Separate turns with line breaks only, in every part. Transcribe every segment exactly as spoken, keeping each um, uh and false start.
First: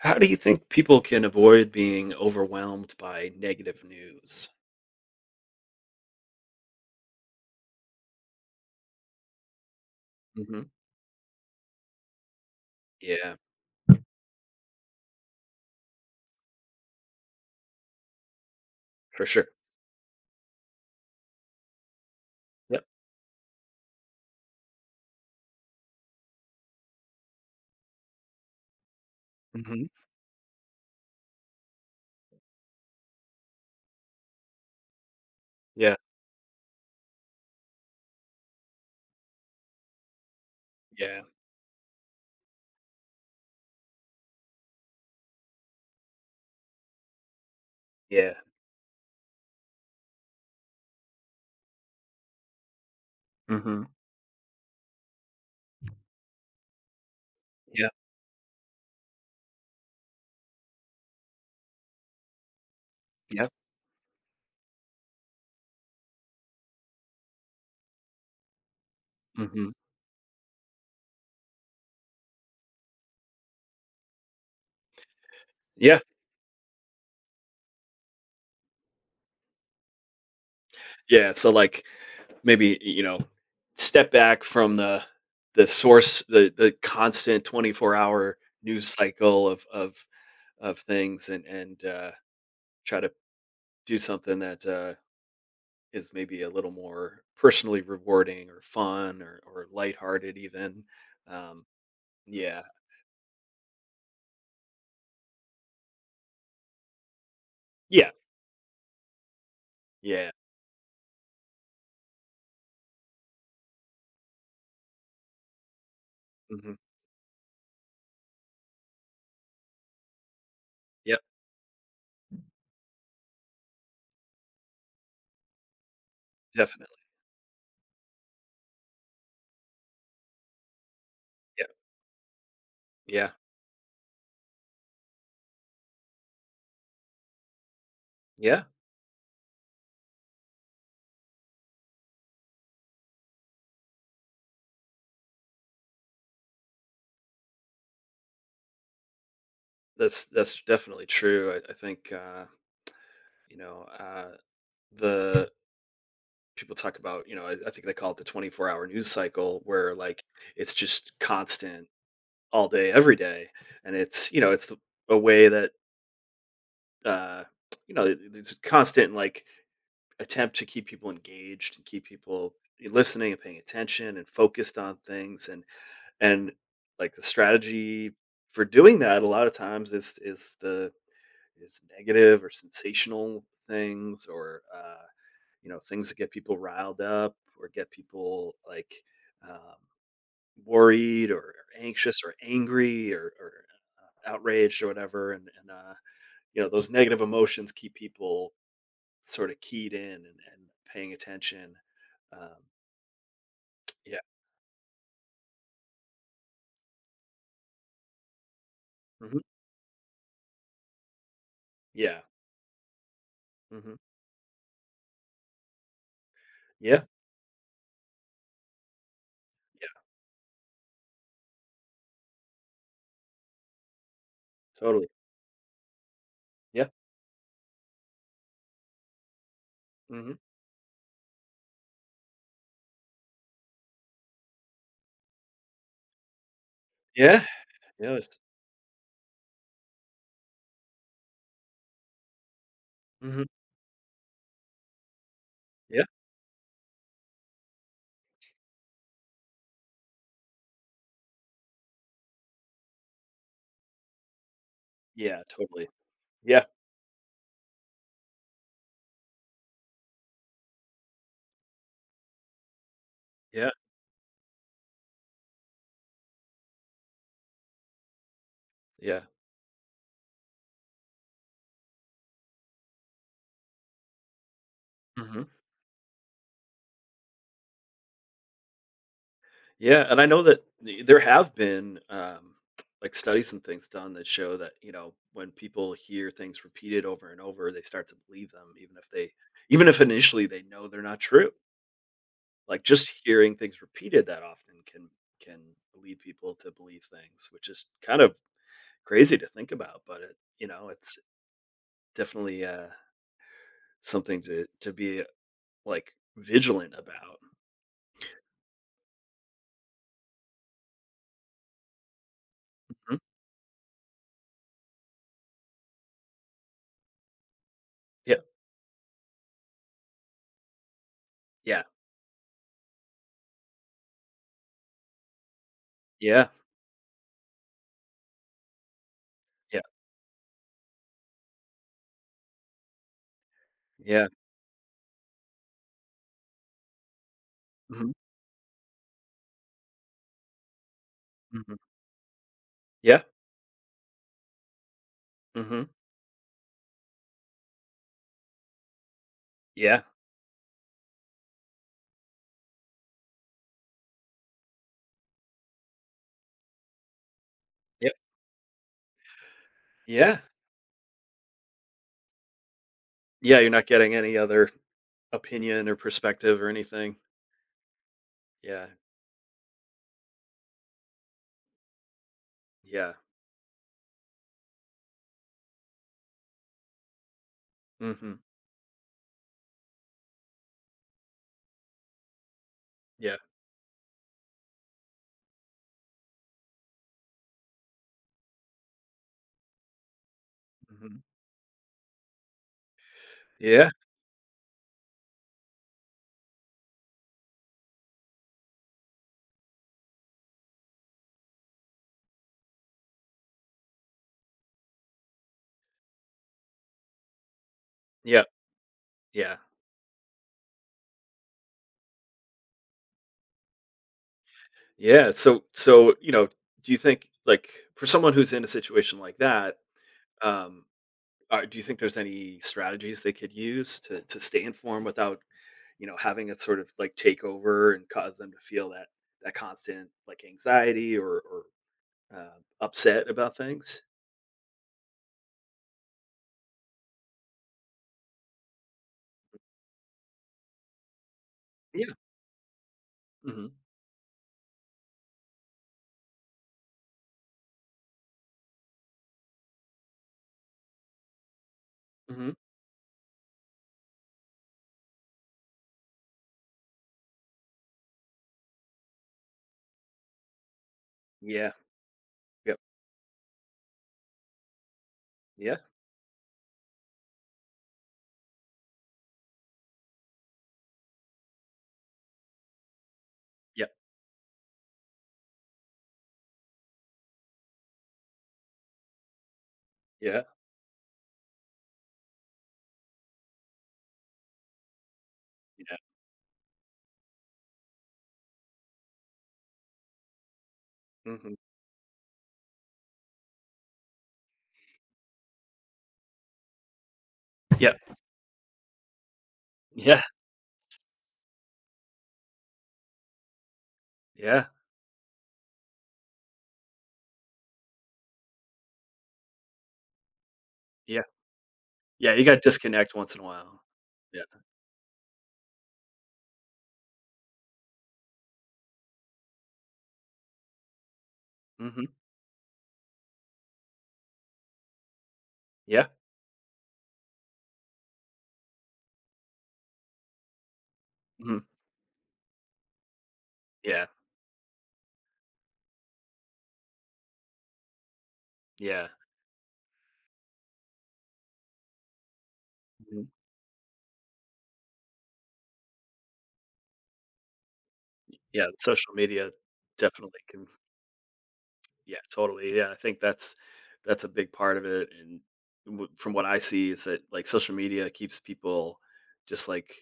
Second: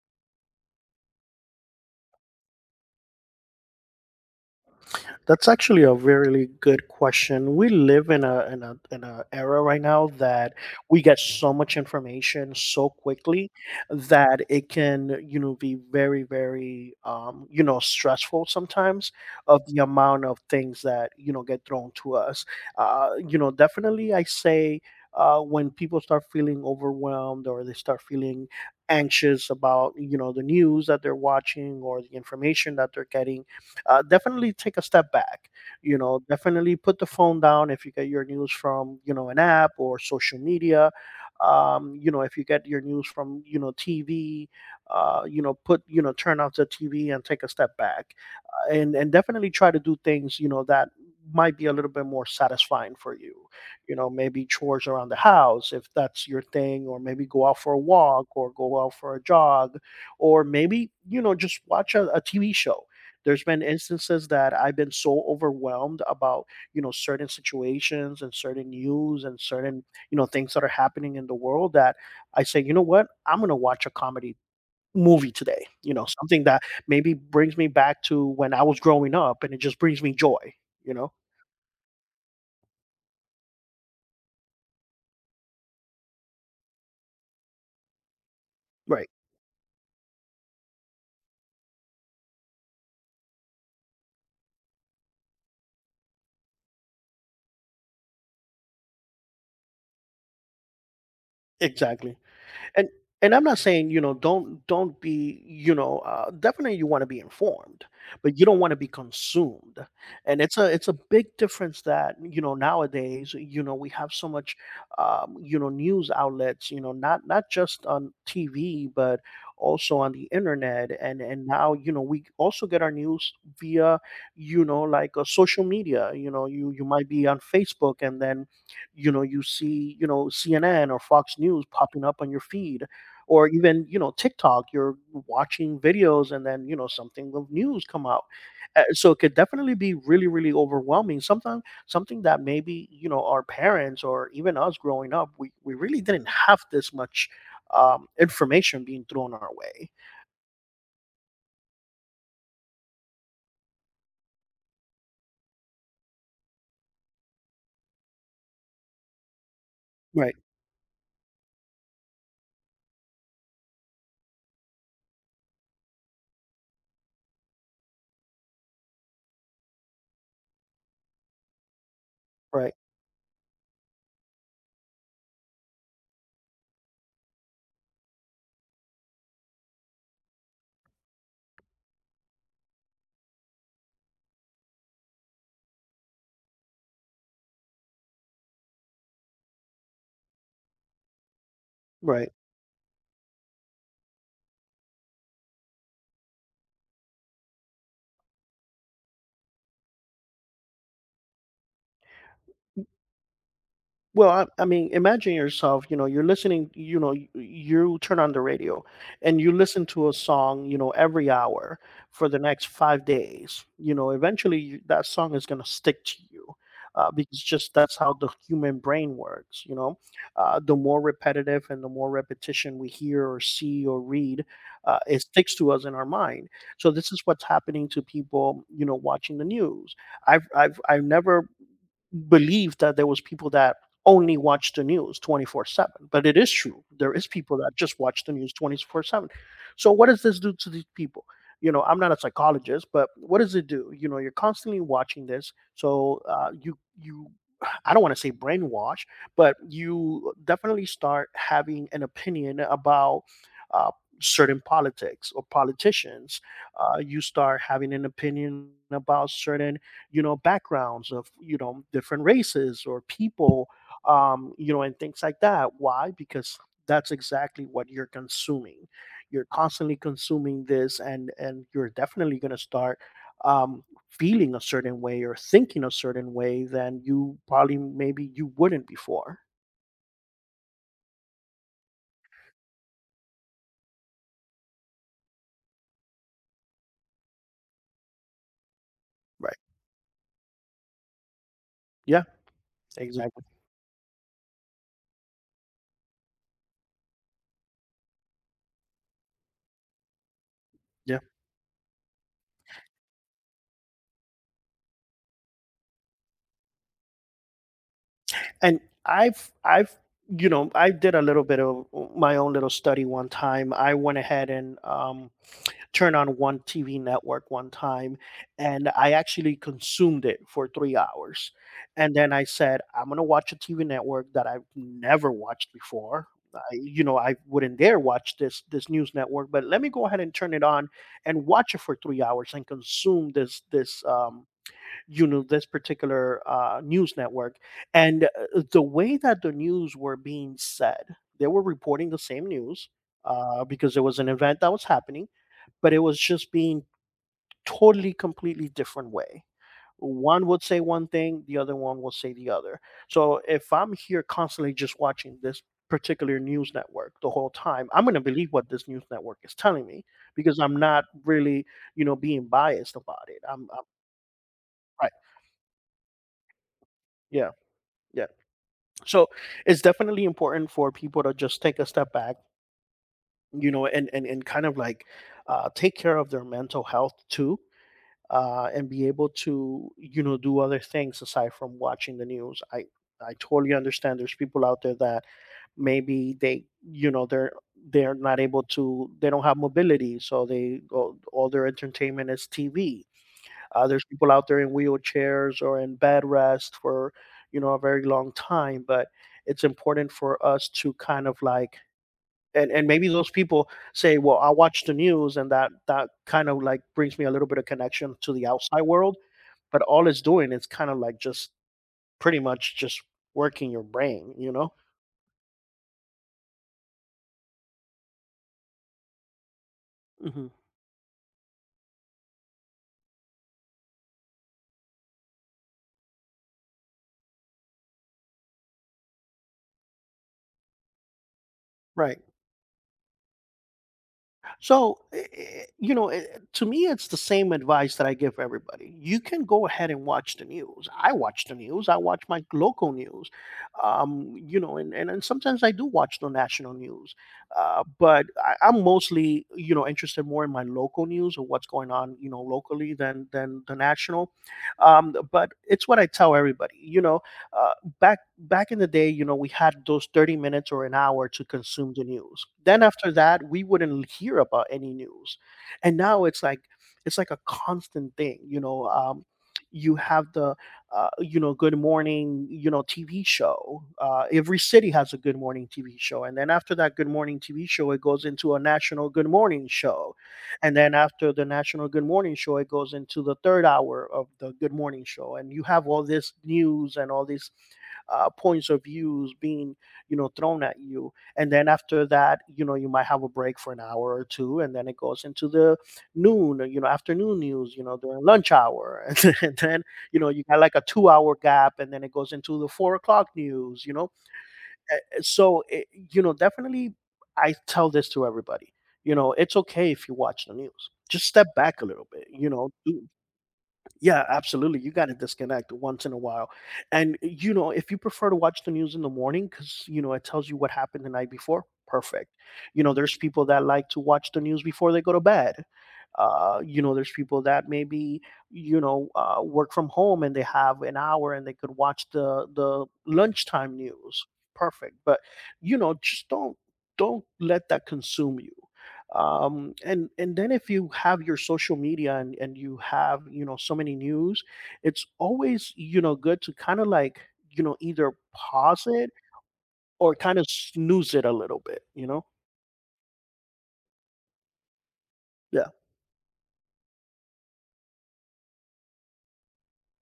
How do you think people can avoid being overwhelmed by negative news?
That's actually a really good question. We live in a in a in a era right now that
Mhm.
we get so much information so
Yeah,
quickly that it can, you know, be very, very um, you know, stressful sometimes
for sure.
of the amount of things that, you know, get thrown to us.
Yep.
Uh, you know, definitely I say uh, when people start feeling overwhelmed or they start feeling anxious
Mhm.
about you know the news that they're watching or the information that they're getting. Uh, definitely take a step back.
Yeah.
You know, definitely put the phone down if you get your news from you know an app or social media.
Yeah.
Um, you know, if you get your news from you know T V, uh, you know, put you know turn off the T V and take a step back,
Yeah.
and and definitely try to do things you know that might be a little bit more satisfying for you.
Mhm.
You know maybe chores around the house if that's your thing, or maybe go out for a
Yeah.
walk or go out for a jog, or maybe you know just watch a, tv show. There's
Yep.
been instances that I've been so overwhelmed about you know certain situations and certain news and
Mhm.
certain you know things that are happening in the world that I say, you know what, I'm going to watch a comedy movie today, you
Yeah.
know, something that maybe brings me back to when I was growing up, and it just brings me joy, you know?
Yeah, so, like, maybe, you know, step back from the the source, the the constant twenty-four-hour news
Right.
cycle of of of things and and, uh, try to do something that, uh is maybe a little more personally rewarding or fun or or lighthearted even. Um,
Exactly.
yeah.
and and I'm not saying you know don't don't be you know uh, definitely you want to be informed,
Yeah.
but you don't want to be consumed.
Yeah.
And it's a it's a big difference that you know nowadays you know we have so much um, you know news outlets
Mhm.
you know not not just on T V, but also on the internet,
Yep,
and and now you know we also get our news via you know like uh, social media. You know you you
definitely.
might be on Facebook, and then, you know, you see, you know, C N N or Fox News
Yeah.
popping up on your feed,
Yeah.
or even, you know, TikTok. You're watching videos, and then, you know, something of news come out.
Yeah.
Uh, so it could definitely be really, really overwhelming. Sometimes something that maybe, you know, our parents or even us growing up, we, we really didn't have this much um, information being thrown our way.
That's that's definitely true. I, I think uh, you know, uh the people talk about, you know, I, I think they call it the twenty-four hour news cycle where like
Right,
it's just constant all day, every day. And it's, you know, it's the, a way that uh you know, it- it's constant like attempt to keep people engaged and keep people
right,
listening and paying attention and focused on things and and like the strategy for doing that a lot of times is is the is negative or sensational things or uh, you know things that get people riled up or get people like um, worried or, anxious
right.
or angry or, or uh, outraged or whatever and, and uh, you know those negative emotions keep people sorta keyed in and and paying attention. Um, yeah.
Well, I, I mean, imagine yourself, you know, you're listening, you know, y- you turn on the radio
Mhm.
and you listen to a song, you know, every hour
Yeah.
for the next five days.
Mhm.
You know, eventually you, that song is going to stick to you
Yeah.
uh, because just that's how the human brain works. You
Yeah.
know, uh, the more repetitive and the more repetition we hear or see or read, uh,
Totally.
it sticks to us in our mind.
Yeah.
So this is what's happening to people, you know, watching the news.
Mhm.
I've, I've, I've never believe that there was people that only watch the news twenty four seven, but it is true there is
Yeah.
people that just
Yeah.
watch the news twenty four seven. So what does this do to these people? You know i'm not a psychologist, but what
Mhm.
does it do? You know you're constantly watching this,
Yeah.
so uh, you you I don't want to say brainwash, but you definitely start having an opinion about uh, certain politics
Yeah,
or
totally.
politicians.
Yeah.
Uh, you start having an opinion about certain you know backgrounds of you know different races or people
Yeah.
um you know and things like that. Why? Because that's exactly what you're consuming.
Yeah.
You're constantly consuming this, and and you're definitely going to start um feeling a certain way or
Mhm.
thinking a certain way than you probably maybe you wouldn't before.
Yeah, and I know that the there have been, um, like, studies and things done that show that, you know, when people hear things repeated over and over, they start to believe them even if they
Right.
even if initially they know they're not true.
Yeah.
Like, just
Exactly.
hearing things repeated that often can can lead people to believe things, which is kind of crazy to think about, but it you know, it's
Yeah.
definitely, uh, something to to be, like, vigilant about.
And i've i've you know i did a little bit of my own little study
Mhm.
one time. I went ahead and um turn on one T V network one time,
Yeah,
and I actually consumed it for three hours,
yeah,
and then I said, "I'm gonna watch a T V network that I've never watched before.
yeah,
I you know, I wouldn't dare watch this this news network, but
yeah,
let me go ahead and turn it on and watch it for three hours and consume this this,
yeah.
um, you know, this particular, uh, news network,"
Mhm,
and, uh, the way that the news were being said, they were
mhm.
reporting the same news,
Yeah,
uh, because there was an event that was happening,
mhm.
but it was just being totally completely different way.
Yeah,
One would say one thing, the other one will say the other. So if I'm here constantly just watching this particular news network the whole time, I'm
yep,
going to believe what this news network is telling me,
yeah.
because I'm not really you know being biased about it,
Yeah,
i'm,
you're
I'm
not getting any other
Right.
opinion or perspective or anything.
Yeah. Yeah.
Yeah,
So it's definitely important for people to just take a step back,
yeah.
you know and and, and kind of like uh, take care of their mental health too
Mhm.
uh, and be able to you know do other things aside from watching the news. I i
Yeah,
totally understand there's people out there that maybe they you know they're they're not able to, they don't have mobility, so they go
mhm.
all their entertainment is T V. uh,
Yeah,
there's people out there in wheelchairs or in bed rest for you know a very long time, but it's important for us to kind of like, and, and maybe those people say, well, I watch the news and that that kind of like brings me a little bit of connection to
yeah,
the outside world,
yeah.
but all it's doing is kind of like just pretty much just working your brain, you know?
Yeah, so so, you know, do you think, like, for someone who's in a situation like that,
Hmm.
um, uh, do you think there's any strategies they could use to to stay informed without, you know, having it sort of, like, take over and cause them to feel that that constant, like, anxiety or or,
Right.
uh, upset about things?
So, i- i- you know, i- to me, it's the same advice that I give everybody. You can go ahead and watch the news. I watch the news. I
Yeah,
watch my local news.
mhm,
Um, you know, and, and and sometimes I do watch the national news, uh, but I, I'm mostly, you know, interested more in my local news or what's going on, you know,
mhm,
locally than than the national. Um, but it's what I tell everybody. You know, uh, back back in the day, you know, we had those thirty minutes or an hour to
yeah,
consume the news.
yep,
Then after that, we wouldn't hear about any news.
yeah,
And now it's like it's like a constant thing, you know, um You have the uh, you know good morning you know T V show.
yep,
Uh, every city has a good morning T V show, and then after that good morning T V show it goes into a national good morning show,
yeah,
and then after the national good morning show it goes into the third hour of the good morning show, and you have
yeah,
all this news and all these uh, points of views being you know thrown at you. And
mhm,
then after that you know you might have a break for an hour or two, and then it goes into the noon you know afternoon news you know
yep,
during lunch hour and then, and then you
yeah,
know you got like a two hour gap, and then it goes into the four o'clock news you know
yeah,
Eh, eh, so it, you know definitely I tell this to everybody. You know it's okay if you watch the news,
yeah,
just step back a little bit
yeah, you
you
gotta
know do,
disconnect once in a while.
Yeah,
Yeah,
absolutely. You got to disconnect once in a while. And, you know, if you prefer to watch the news in the morning because, you know, it tells you what happened the night before,
mhm,
perfect. You know, there's people that like to watch the news before they go to bed.
yeah,
Uh, you know, there's people that maybe, you know, uh, work from home and they have an hour and they
mhm,
could watch the the lunchtime
yeah.
news. Perfect. But, you know, just don't don't let that consume you
Yeah.
um and and then if you have your social media and and you have
Mhm.
you know so many news, it's always you know good to kind of like, you know either
Yeah,
pause it
social media
or kind
definitely
of
can
snooze it a little bit you
yeah,
know
totally, yeah, I think that's that's a big part of it, and
Yeah,
w from what I see is that, like, social media keeps people just, like,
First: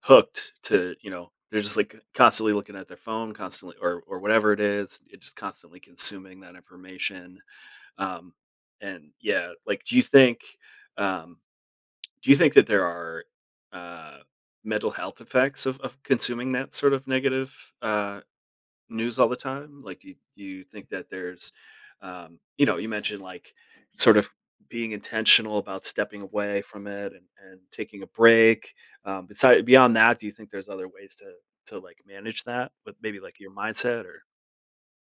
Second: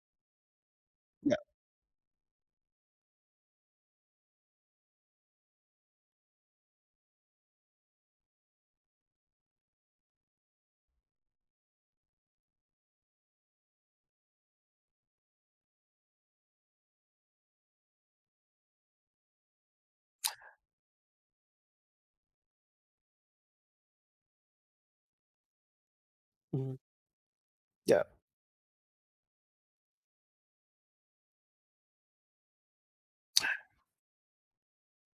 hooked to you know,
yeah.
they're just, like, constantly looking at their phone, constantly or or whatever it is, it just constantly consuming that information, um, and yeah, like, do you think, um do you think that there are, uh, mental health effects of of consuming that sort of negative, uh news all the time? Like, do you, do you think that there's, um, you know, you mentioned like sort of being intentional about stepping away
Mhm.
from it and, and taking
Yeah.
a break. Um, beside beyond that, do you think there's other ways to to like manage that with maybe like your mindset or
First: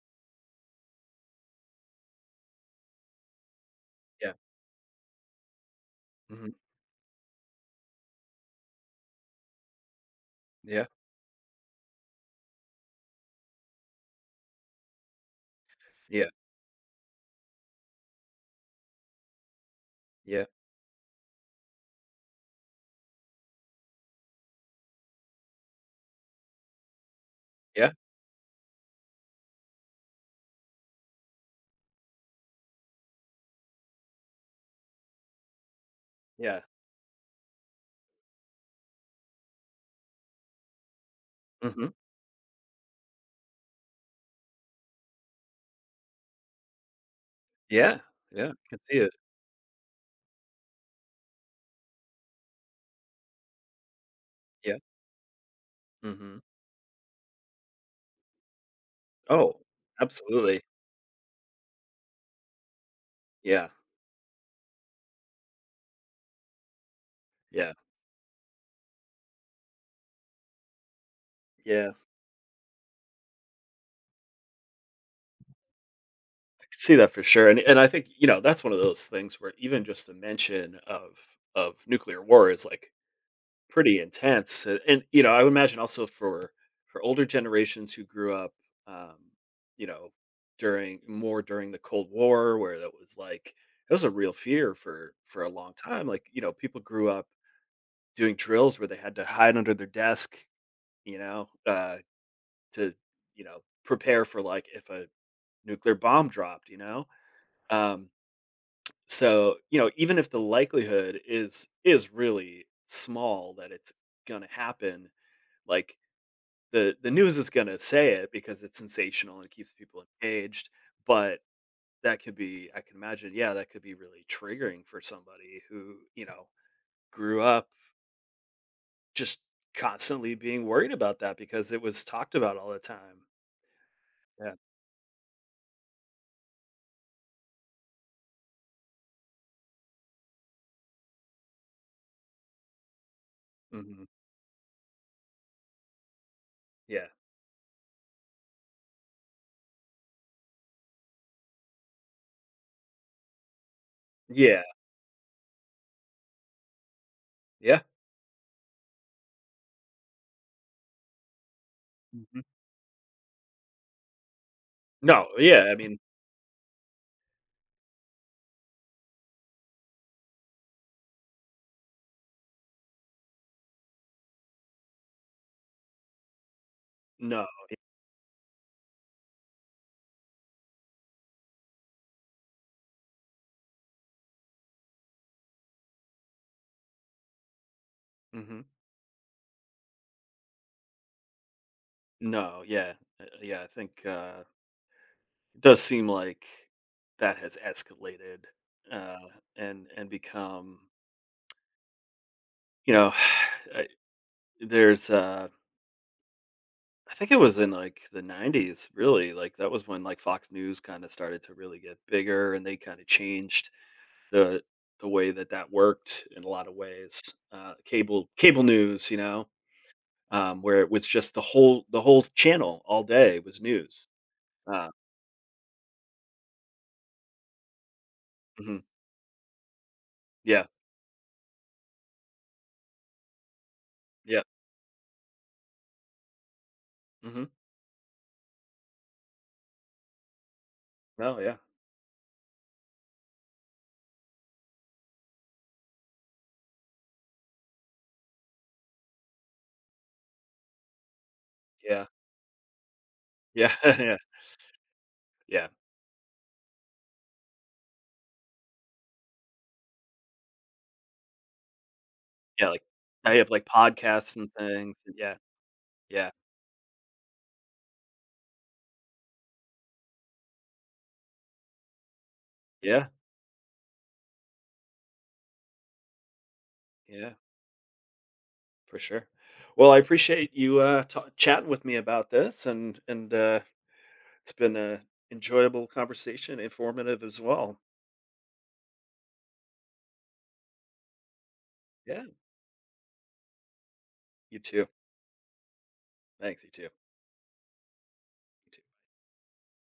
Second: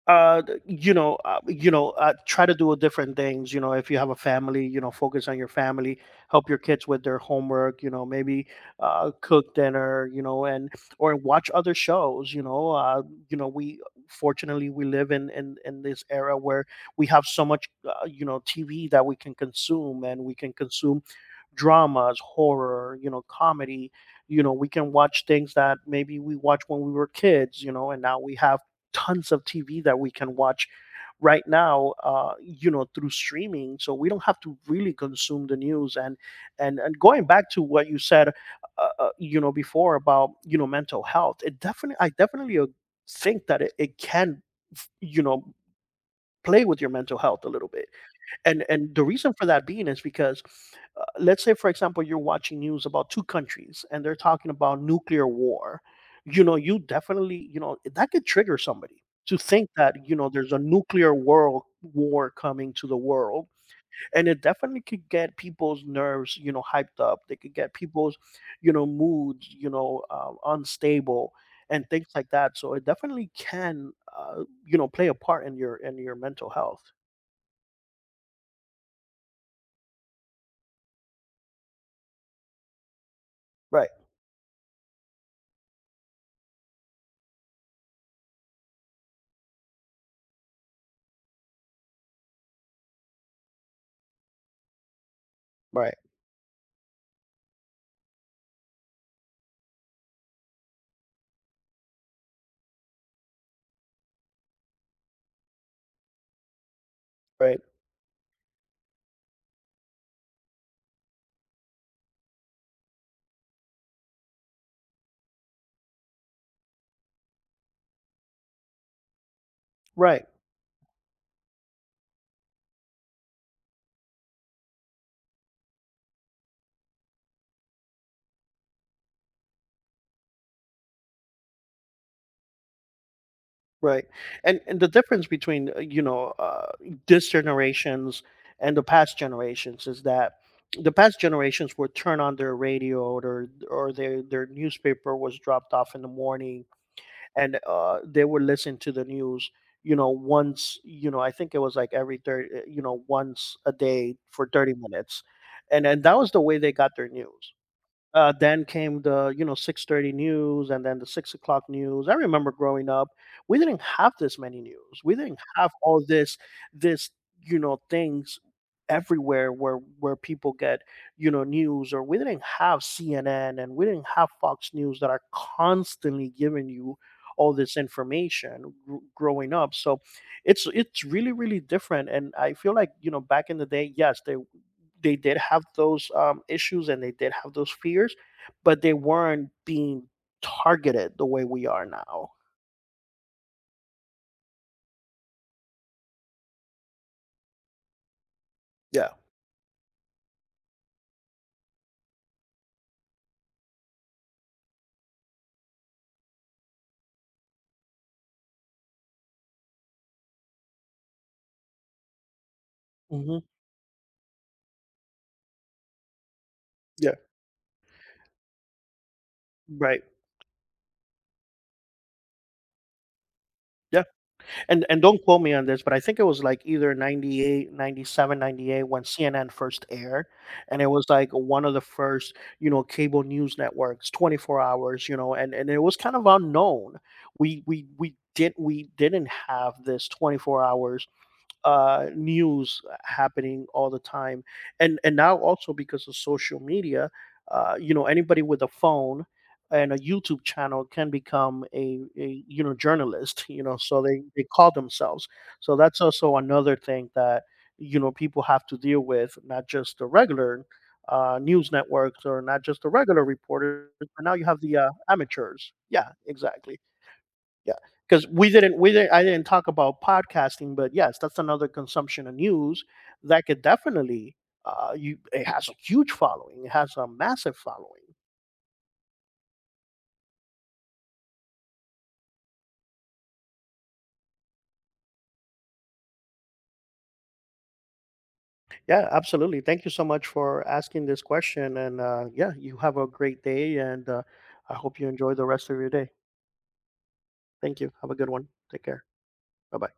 Uh you know uh, you know uh, try to do different things. You know if you have a
yeah,
family you know focus on your family, help
hmm
your kids with their homework you know maybe uh cook dinner you know and
yeah,
or watch other shows you know uh you know we fortunately we live in in in this
yeah,
era where we have so much uh, you know T V that we can consume, and we
yeah,
can consume dramas, horror, you know, comedy. You know, we can watch things that maybe we watched when we were kids, you know,
yeah,
and now we have tons of T V that we can watch right now uh you know through streaming, so we don't have to really consume the news. and
yeah,
and and going back to what you said uh, uh, you know before about you know mental health, it
hmm
definitely I definitely uh, think that it, it can you know play with your mental health a little bit.
yeah, yeah. I
and
can
and
see
the
it.
reason for that being is because, uh, let's say, for example, you're watching news about two countries and they're talking
Yeah.
about nuclear war.
Hmm.
You know, you definitely you know that could trigger somebody to
Oh,
think that you know there's a
absolutely.
nuclear world war coming to the world,
Yeah,
and it definitely could get people's nerves you know hyped up. They could
yeah,
get people's you know moods you know uh, unstable and
yeah.
things like that. So it definitely can uh, you know play a part in your in your mental
I could
health.
see that for sure, and and I think, you know, that's one of those things where even just the mention of of nuclear war is, like,
Right.
pretty intense, and and, you know, I would imagine also for for older generations who grew up, um, you know, during more during the Cold War where that was, like it was a real fear for for a long
Right.
time, like, you know, people grew up doing drills where they had to hide under their desk, you know, uh, to, you know, prepare for, like, if a nuclear bomb dropped, you know?
Right.
Um, So, you know, even if the likelihood is is really small that it's gonna happen, like the the news is gonna say it because it's sensational and it keeps people
Right,
engaged, but that could be I can imagine, yeah, that could be really triggering for somebody who, you know, grew up just constantly being worried about that because it was talked about all the time.
right.
Yeah.
And and the difference between, uh, you know, uh, this generations and the past generations is that the past generations would turn on their radio or or
Mhm.
their their newspaper was dropped off in the morning,
Yeah.
and uh, they would listen to the news, you know, once, you know, I think it was like every thirty, uh, you know, once a day for
Yeah.
thirty minutes. And and that was the way they got their news.
Yeah.
Uh, then came the you know six thirty news, and then the six o'clock news. I
Mhm.
remember growing up, we didn't have this many news. We
No,
didn't
yeah,
have
I mean,
all this this you know things everywhere where where people get you know news, or we didn't have C N N and we didn't have Fox News that are constantly giving you
no.
all this information gr- growing up. So it's it's really, really different, and I feel like you know back in the day, yes, they they did have those um, issues, and they did have those fears,
Mhm.
but they weren't being targeted the way we are now.
No, yeah. Uh, yeah, I think, uh it does seem like that has escalated
Yeah.
uh, and and become you know I, there's uh I think it was in like the nineties really like that was when like fox news kind of started to really get bigger and they kind of
Hmm.
changed the the way that that worked in a lot of
Yeah.
ways uh cable cable news you know
Right.
um where it was just the whole the whole channel all day was
Yeah.
news
And
uh
and don't quote me on this, but I think it was like either ninety eight, ninety seven, ninety
mhm,
eight when C N N first aired.
yeah
And it was like one of the first, you know, cable news networks,
yeah
twenty-four hours, you know, and, and it was kind of unknown.
hmm
We we we did we didn't have this twenty-four hours
no yeah
uh, news happening all the time, and and now also because of social media, uh, you know anybody with a phone and a YouTube channel can become a,
yeah
a you know journalist. You
yeah
know, so
yeah
they they call themselves.
yeah
So that's also another thing that you know people have to deal with, not just the regular uh, news networks or not
Yeah, like,
just the regular
now you have, like,
reporters, but now
podcasts
you
and
have the uh,
things, and yeah,
amateurs. Yeah,
yeah,
exactly. Yeah, because we didn't, we didn't, I didn't talk about podcasting, but yes, that's another consumption of news
yeah,
that could definitely, uh, you, it has a huge following, it has a
yeah,
massive following.
for sure. Well, I appreciate you, uh, ta chatting with me about this, and and, uh, it's been a enjoyable conversation, informative as well.
Yeah, absolutely. Thank you so much for asking this question, and
Yeah,
uh, yeah, you have a great day, and uh,
you
I
too.
hope you enjoy the rest of your day.
Thanks, you too.
Thank you. Have a good one.
You too.
Take care. Bye bye.